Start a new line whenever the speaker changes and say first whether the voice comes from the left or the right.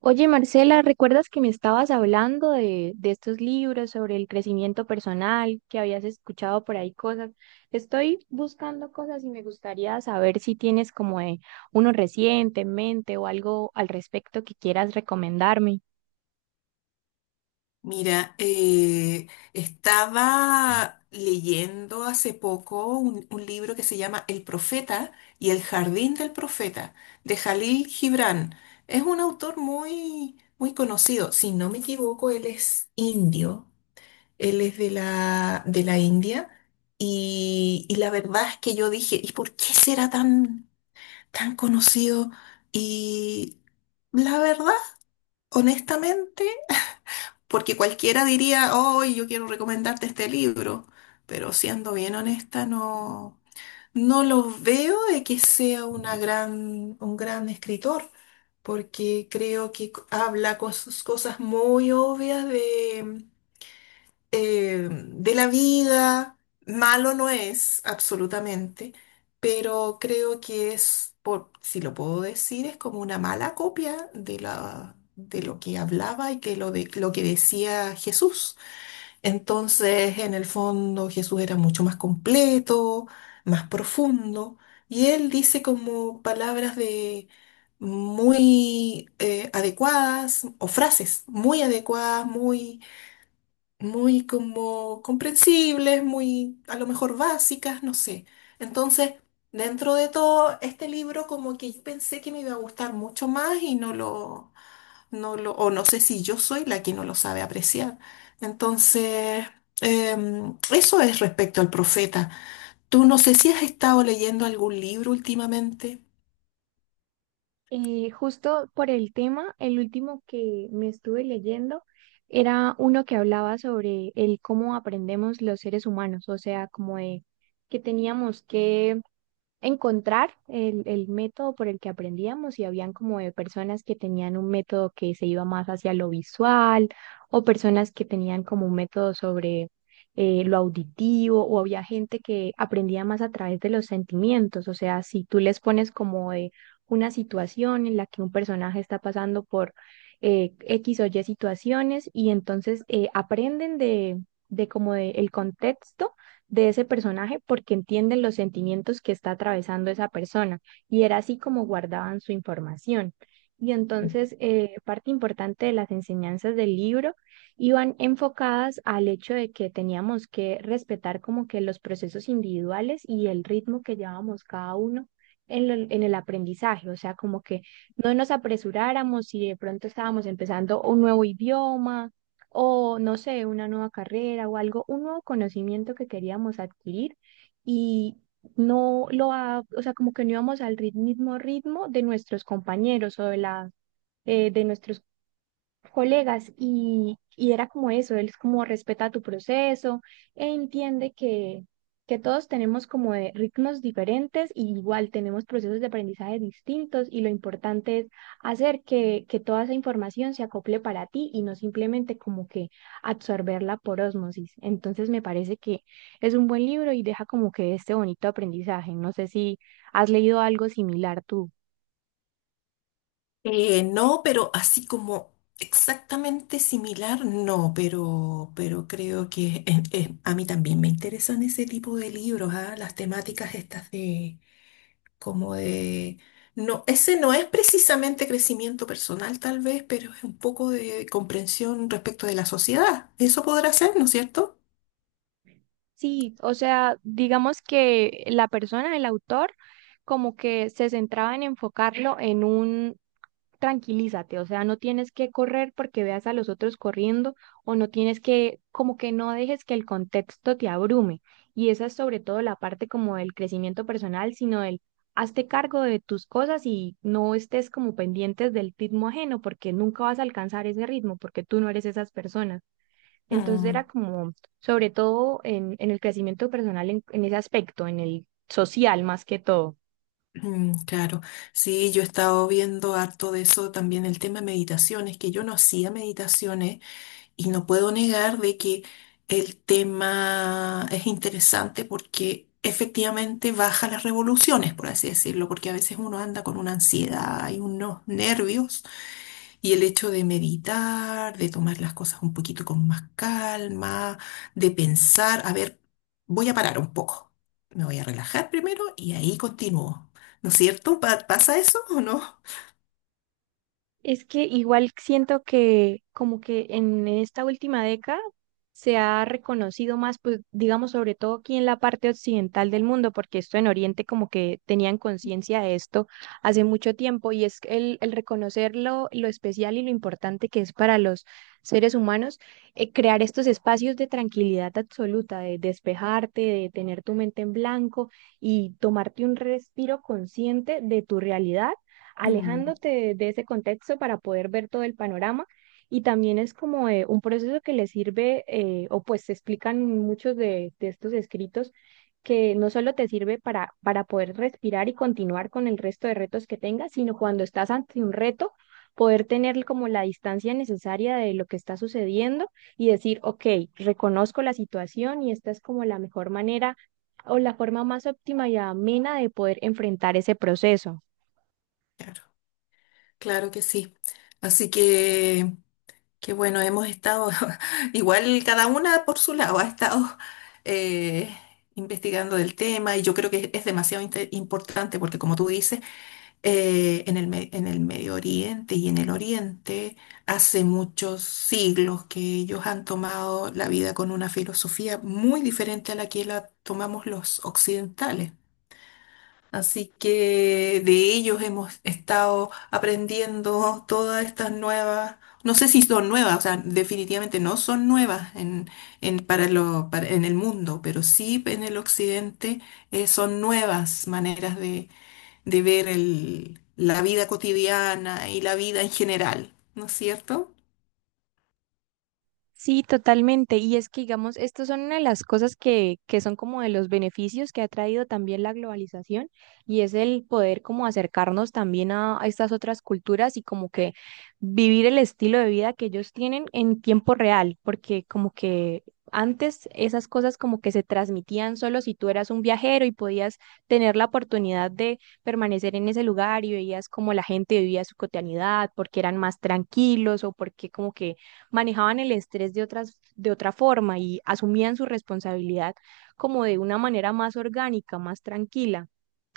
right: Oye, Marcela, ¿recuerdas que me estabas hablando de estos libros sobre el crecimiento personal, que habías escuchado por ahí cosas? Estoy buscando cosas y me gustaría saber si tienes como uno reciente en mente o algo al respecto que quieras recomendarme.
left: Mira, estaba leyendo hace poco un libro que se llama El Profeta y el Jardín del Profeta, de Jalil Gibran. Es un autor muy, muy conocido. Si no me equivoco, él es indio. Él es de de la India. Y la verdad es que yo dije, ¿y por qué será tan, tan conocido? Y la verdad, honestamente. Porque cualquiera diría, oh, yo quiero recomendarte este libro, pero siendo bien honesta, no, no lo veo de que sea una un gran escritor, porque creo que habla cosas muy obvias de la vida. Malo no es, absolutamente, pero creo que es, por, si lo puedo decir, es como una mala copia de de lo que hablaba y que lo que decía Jesús. Entonces, en el fondo, Jesús era mucho más completo, más profundo, y él dice como palabras de muy adecuadas o frases muy adecuadas, muy muy como comprensibles, muy a lo mejor básicas, no sé. Entonces, dentro de todo, este libro como que yo pensé que me iba a gustar mucho más y no lo, o no sé si yo soy la que no lo sabe apreciar. Entonces, eso es respecto al profeta. Tú no sé si has estado leyendo algún libro últimamente.
right: Justo por el tema, el último que me estuve leyendo era uno que hablaba sobre el cómo aprendemos los seres humanos, o sea, como de que teníamos que encontrar el método por el que aprendíamos y habían como de personas que tenían un método que se iba más hacia lo visual o personas que tenían como un método sobre lo auditivo o había gente que aprendía más a través de los sentimientos, o sea, si tú les pones como de una situación en la que un personaje está pasando por X o Y situaciones y entonces aprenden de como de el contexto de ese personaje porque entienden los sentimientos que está atravesando esa persona y era así como guardaban su información. Y entonces, parte importante de las enseñanzas del libro iban enfocadas al hecho de que teníamos que respetar como que los procesos individuales y el ritmo que llevábamos cada uno en, en el aprendizaje, o sea, como que no nos apresuráramos si de pronto estábamos empezando un nuevo idioma o no sé, una nueva carrera o algo, un nuevo conocimiento que queríamos adquirir y no lo, ha- o sea, como que no íbamos al mismo ritmo de nuestros compañeros o de la, de nuestros colegas y era como eso, él es como respeta tu proceso e entiende que todos tenemos como de ritmos diferentes y igual tenemos procesos de aprendizaje distintos y lo importante es hacer que toda esa información se acople para ti y no simplemente como que absorberla por ósmosis. Entonces me parece que es un buen libro y deja como que este bonito aprendizaje. No sé si has leído algo similar tú.
left: No, pero así como exactamente similar, no, pero creo que a mí también me interesan ese tipo de libros, ah. Las temáticas estas de como de... No, ese no es precisamente crecimiento personal tal vez, pero es un poco de comprensión respecto de la sociedad. Eso podrá ser, ¿no es cierto?
right: Sí, o sea, digamos que la persona, el autor, como que se centraba en enfocarlo en un tranquilízate, o sea, no tienes que correr porque veas a los otros corriendo o no tienes que, como que no dejes que el contexto te abrume. Y esa es sobre todo la parte como del crecimiento personal, sino del hazte cargo de tus cosas y no estés como pendientes del ritmo ajeno porque nunca vas a alcanzar ese ritmo porque tú no eres esas personas. Entonces
left: Mm.
right: era como, sobre todo en el crecimiento personal, en ese aspecto, en el social más que todo.
left: Mm, claro, sí, yo he estado viendo harto de eso también, el tema de meditaciones, que yo no hacía meditaciones y no puedo negar de que el tema es interesante porque efectivamente baja las revoluciones, por así decirlo, porque a veces uno anda con una ansiedad y unos nervios y el hecho de meditar, de tomar las cosas un poquito con más calma, de pensar, a ver, voy a parar un poco, me voy a relajar primero y ahí continúo. ¿No es cierto? ¿Pasa eso o no?
right: Es que igual siento que como que en esta última década se ha reconocido más, pues digamos, sobre todo aquí en la parte occidental del mundo, porque esto en Oriente como que tenían conciencia de esto hace mucho tiempo y es el reconocer lo especial y lo importante que es para los seres humanos crear estos espacios de tranquilidad absoluta, de despejarte, de tener tu mente en blanco y tomarte un respiro consciente de tu realidad
left: Mm,
right: alejándote de ese contexto para poder ver todo el panorama. Y también es como un proceso que le sirve, o pues se explican muchos de estos escritos, que no solo te sirve para poder respirar y continuar con el resto de retos que tengas, sino cuando estás ante un reto, poder tener como la distancia necesaria de lo que está sucediendo y decir, ok, reconozco la situación y esta es como la mejor manera o la forma más óptima y amena de poder enfrentar ese proceso.
left: claro, claro que sí. Así que bueno, hemos estado, igual cada una por su lado, ha estado eh, investigando del tema y yo creo que es demasiado importante porque como tú dices, en en el Medio Oriente y en el Oriente, hace muchos siglos que ellos han tomado la vida con una filosofía muy diferente a la que la tomamos los occidentales. Así que de ellos hemos estado aprendiendo todas estas nuevas, no sé si son nuevas, o sea, definitivamente no son nuevas en, para lo, para- en el mundo, pero sí en el occidente son nuevas maneras de ver la vida cotidiana y la vida en general, ¿no es cierto?
right: Sí, totalmente. Y es que, digamos, estos son una de las cosas que son como de los beneficios que ha traído también la globalización y es el poder como acercarnos también a estas otras culturas y como que vivir el estilo de vida que ellos tienen en tiempo real, porque como que antes esas cosas como que se transmitían solo si tú eras un viajero y podías tener la oportunidad de permanecer en ese lugar y veías como la gente vivía su cotidianidad, porque eran más tranquilos o porque como que manejaban el estrés de otras, de otra forma y asumían su responsabilidad como de una manera más orgánica, más tranquila.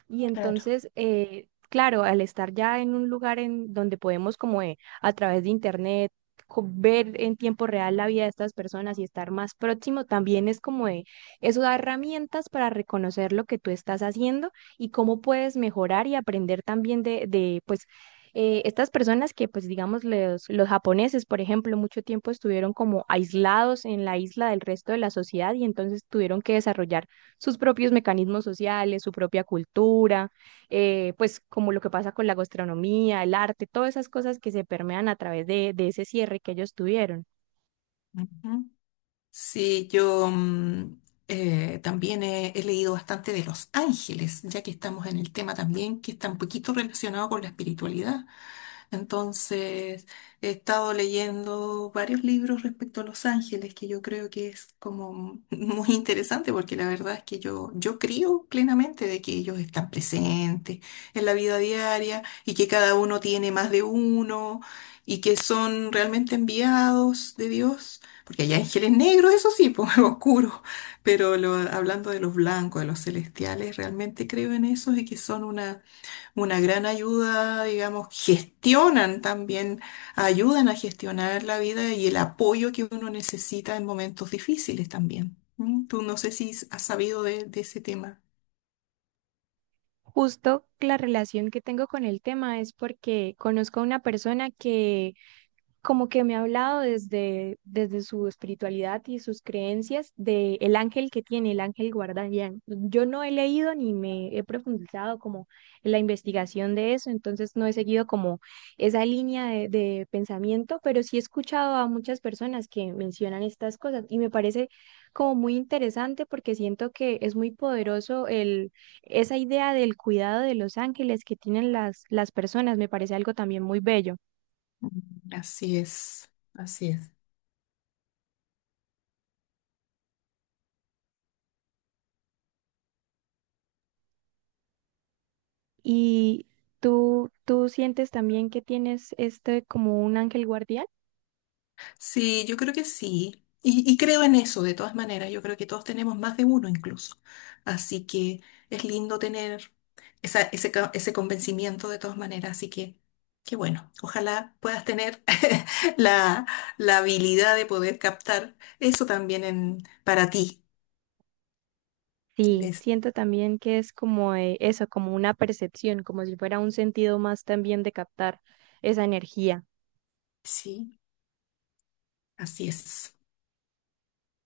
right: Y
left: Claro.
right: entonces, claro, al estar ya en un lugar en donde podemos como a través de internet ver en tiempo real la vida de estas personas y estar más próximo, también es como eso da herramientas para reconocer lo que tú estás haciendo y cómo puedes mejorar y aprender también de pues, estas personas que, pues, digamos, los japoneses, por ejemplo, mucho tiempo estuvieron como aislados en la isla del resto de la sociedad y entonces tuvieron que desarrollar sus propios mecanismos sociales, su propia cultura, pues como lo que pasa con la gastronomía, el arte, todas esas cosas que se permean a través de ese cierre que ellos tuvieron.
left: Ujú. Sí, yo también he leído bastante de los ángeles, ya que estamos en el tema también que está un poquito relacionado con la espiritualidad. Entonces, he estado leyendo varios libros respecto a Los Ángeles, que yo creo que es como muy interesante, porque la verdad es que yo creo plenamente de que ellos están presentes en la vida diaria y que cada uno tiene más de uno y que son realmente enviados de Dios. Porque hay ángeles negros, eso sí, pues oscuros, pero hablando de los blancos, de los celestiales, realmente creo en eso y que son una gran ayuda, digamos, gestionan también, ayudan a gestionar la vida y el apoyo que uno necesita en momentos difíciles también. ¿Mm? Tú no sé si has sabido de ese tema.
right: Justo la relación que tengo con el tema es porque conozco a una persona que como que me ha hablado desde su espiritualidad y sus creencias de el ángel que tiene, el ángel guardián. Yo no he leído ni me he profundizado como en la investigación de eso, entonces no he seguido como esa línea de pensamiento, pero sí he escuchado a muchas personas que mencionan estas cosas y me parece como muy interesante porque siento que es muy poderoso el, esa idea del cuidado de los ángeles que tienen las personas, me parece algo también muy bello.
left: Mm, así es, así es.
right: ¿Y tú sientes también que tienes este como un ángel guardián?
left: Sí, yo creo que sí. Y creo en eso, de todas maneras. Yo creo que todos tenemos más de uno incluso. Así que es lindo tener ese convencimiento de todas maneras. Así que, qué bueno. Ojalá puedas tener la, la habilidad de poder captar eso también en, para ti.
right: Sí,
left: Les-
right: siento también que es como eso, como una percepción, como si fuera un sentido más también de captar esa energía.
left: sí, así es.